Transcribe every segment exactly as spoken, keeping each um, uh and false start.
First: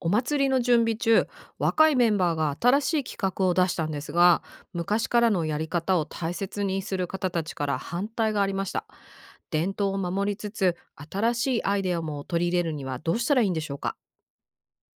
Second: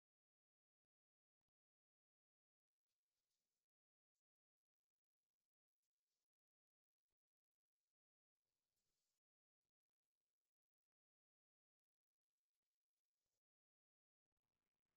お祭りの準備中、若いメンバーが新しい企画を出したんですが、昔からのやり方を大切にする方たちから反対がありました。伝統を守りつつ、新しいアイデアも取り入れるにはどうしたらいいんでしょうか？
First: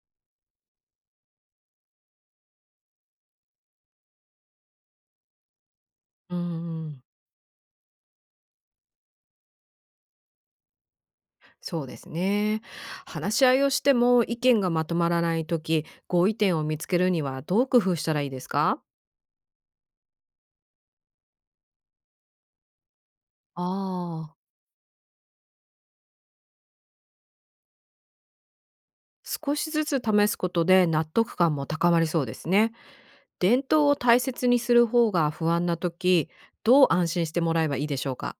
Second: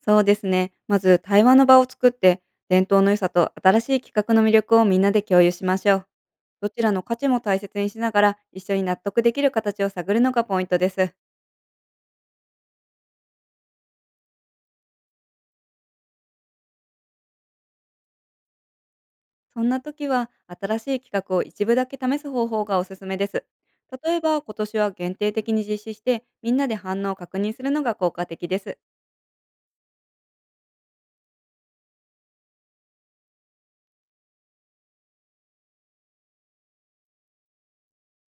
そうですね。まず対話の場を作って、伝統の良さと新しい企画の魅力をみんなで共有しましょう。うーどちらのん。価値も大切にしながら、一緒に納得できる形を探るのがポイントです。そうですね。話し合いをしても意見がまとまらない時、合意点を見つけるにはどう工夫したらいいですか？そんな時は、新しい企画を一部だけ試す方法がおすすめです。例えああば、ー。今年は限定的に実施して、みんなで反応を確認するのが効果的です。少しずつ試すことで納得感も高まりそうですね。伝統を大切にする方が不安な時、どう安心してもらえばいいでしょうか？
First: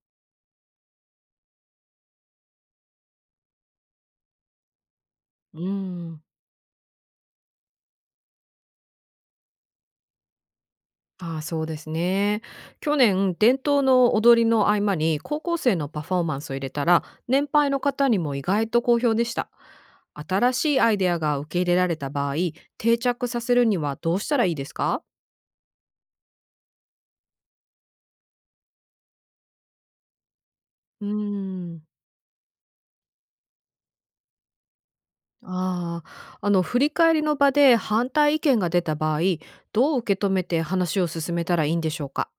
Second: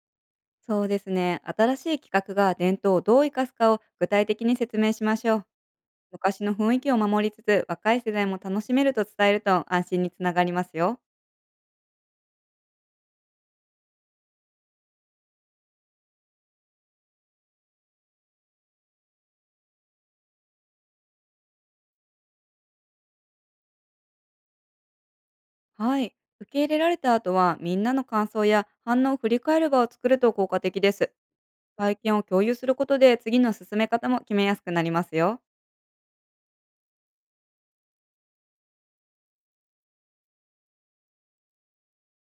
そうですね。新しい企画が伝統をどう生かすかを具体的に説明しましょう。うーん。昔の雰囲気を守りつつ、若い世代も楽しめると伝えると安心につながりますよ。ああ、そうですね。去年、伝統の踊りの合間に高校生のパフォーマンスを入れたら、年配の方にも意外と好評でした。新しいアイデアが受け入れられた場合、定着させるにはどうしたらいいですか？はい。受け入れられた後は、みんなの感想や反応を振り返る場を作ると効果的でうす。ーん。体験を共有することで、次の進め方も決めやすくなりますよ。ああ、あの振り返りの場で反対意見が出た場合、どう受け止めて話を進めたらいいんでしょうか？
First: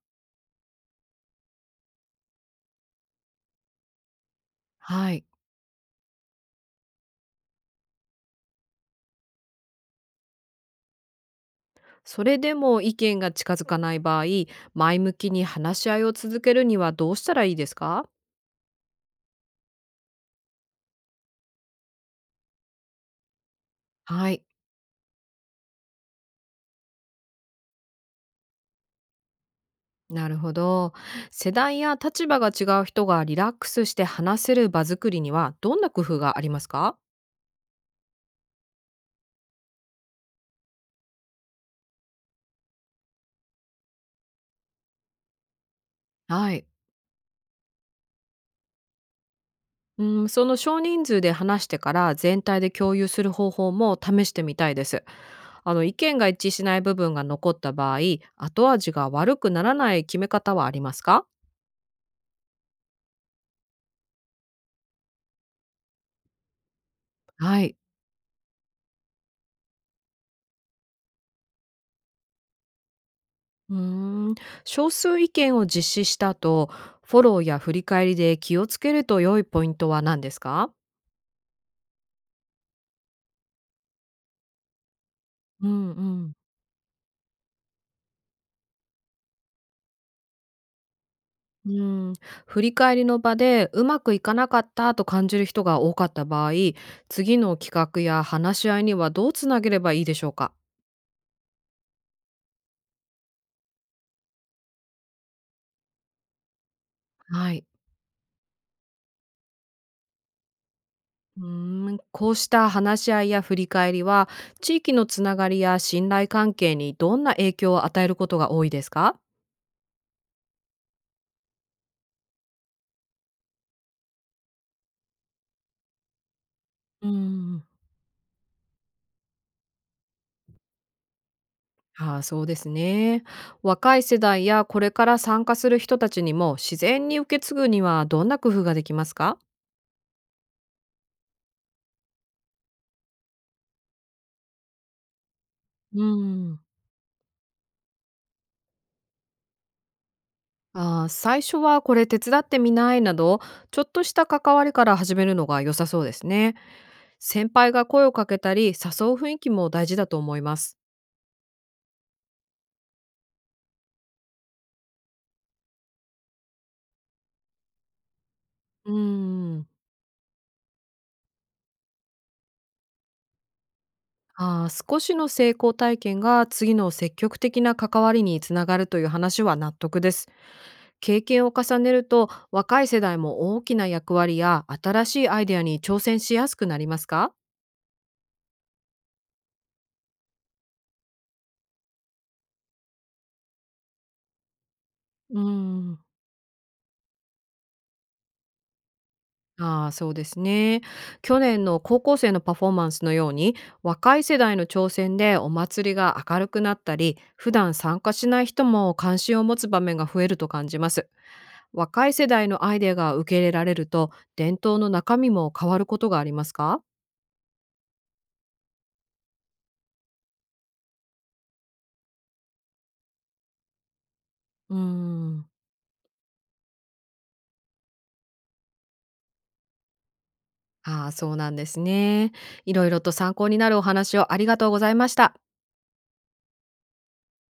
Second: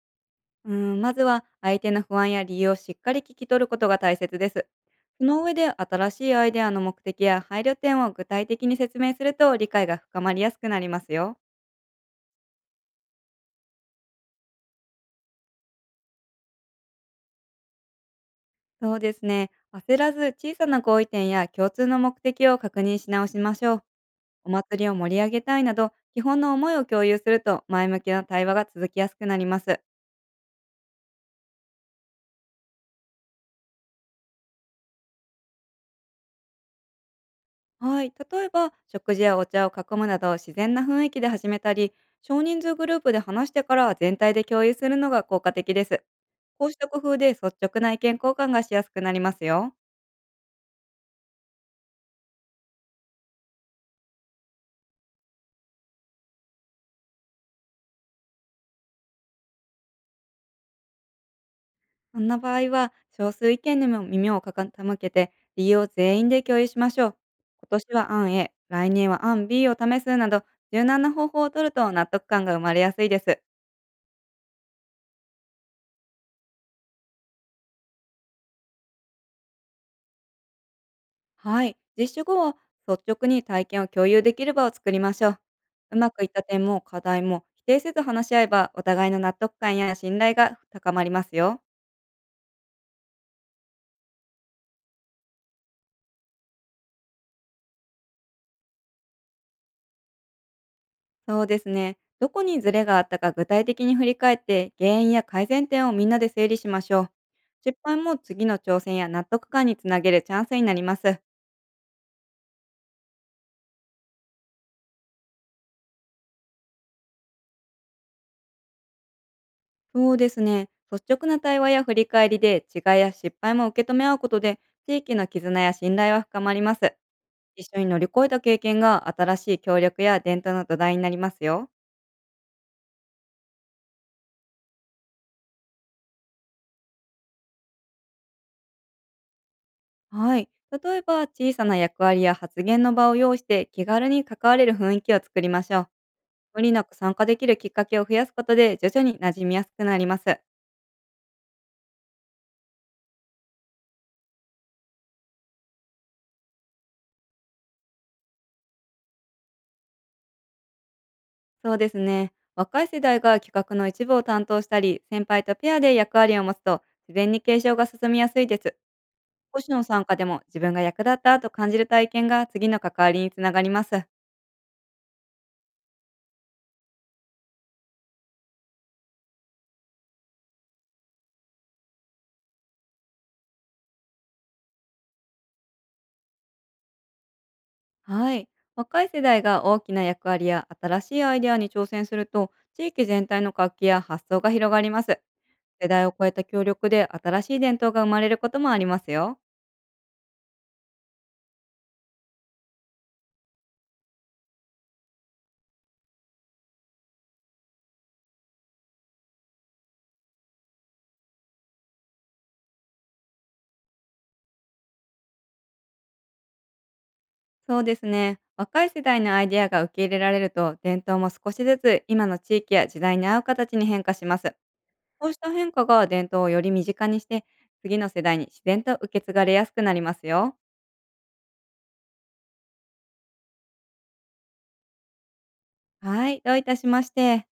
うん、まずは相手の不安や理由をしっかり聞き取ることが大切です。はそい。の上で、新しいアイデアの目的や配慮点を具体的に説明すると理解が深まりやすくなりますよ。それでも意見が近づかない場合、前向きに話し合いを続けるにはどうしたらいいですか？そうですね。焦らず小さな合意点や共通の目的を確認し直しましょう。はい、お祭りを盛り上げたいなど、基本の思いを共有すると前向きな対話が続きやすくなります。なるほど。世代や立場が違う人がリラックスして話せる場作りにはどんな工夫がありますか？はい。例えば、食事やお茶を囲むなど自然な雰囲気で始めたり、少人数グループで話してから全体で共有するのが効果的です。はい。こうした工夫で率直な意見交換がしやすくなりますよ。うん、その少人数で話してから全体で共有する方法も試してみたいです。あの意見が一致しない部分が残った場合、後味が悪くならない決め方はありますか？そんな場合は、少数意見にも耳を傾けて、理由を全員で共有しましょう。は今い。年は案 A、来年は案 B を試すなど、柔軟な方法を取ると納得感が生まれやすいです。うーん、少数意見を実施した後、フォローや振り返りで気をつけると良いポイントは何ですか？はい。実施後は率直に体験を共有できる場を作りましょう。うんううまくいっん。た点も課題も否定せず話し合えば、お互いの納得感や信頼が高まりますよ。うん、振り返りの場でうまくいかなかったと感じる人が多かった場合、次の企画や話し合いにはどうつなげればいいでしょうか？そうですね。どこにズレがあったか具体的に振り返って、原因や改善点をみんなで整理しましょう。はい。失敗も次の挑戦や納得感につなげるチャンスになります。うーん、こうした話し合いや振り返りは、地域のつながりや信頼関係にどんな影響を与えることが多いですか？そうですね。率直な対話や振り返りで違いや失敗も受け止め合うことで、地域の絆や信頼は深まります。うん。一緒に乗り越えた経験が新しい協力や伝統の土台になりますよ。ああ、そうですね。若い世代やこれから参加する人たちにも自然に受け継ぐにはどんな工夫ができますか？はい。例えば、小さな役割や発言の場を用意して、気軽に関われる雰囲気を作りましょう。うん。無理なく参加できるきっかけを増やすことで、徐々に馴染みやすくなります。ああ、最初はこれ手伝ってみないなど、ちょっとした関わりから始めるのが良さそうですね。先輩が声をかけたり誘う雰囲気も大事だと思います。そうですね。若い世代が企画の一部を担当したり、先輩とペアで役割を持つと、自然に継承が進みやすいです。う少ん。しの参加でも自分が役立ったと感じる体験が、次の関わりにつながります。ああ、少しの成功体験が次の積極的な関わりにつながるという話は納得です。経験を重ねると若い世代も大きな役割や新しいアイデアに挑戦しやすくなりますか？はい。若い世代が大きな役割や新しいアイデアに挑戦すると、地域全体の活気や発想が広がります。うー世ん。代を超えた協力で新しい伝統が生まれることもありますよ。ああ、そうですね。去年の高校生のパフォーマンスのように、若い世代の挑戦でお祭りが明るくなったり普段参加しない人も関心を持つ場面が増えると感じます。若い世代のアイデアが受け入れられると伝統の中身も変わることがありますか？そうですね。若い世代のアイデアが受け入れられると、伝統も少しずつ今の地域や時代に合う形に変化します。うーこうしん。た変化が伝統をより身近にして、次の世代に自然と受け継がれやすくなりますよ。ああ、そうなんですね。いろいろと参考になるお話をありがとうございました。はい、どういたしまして。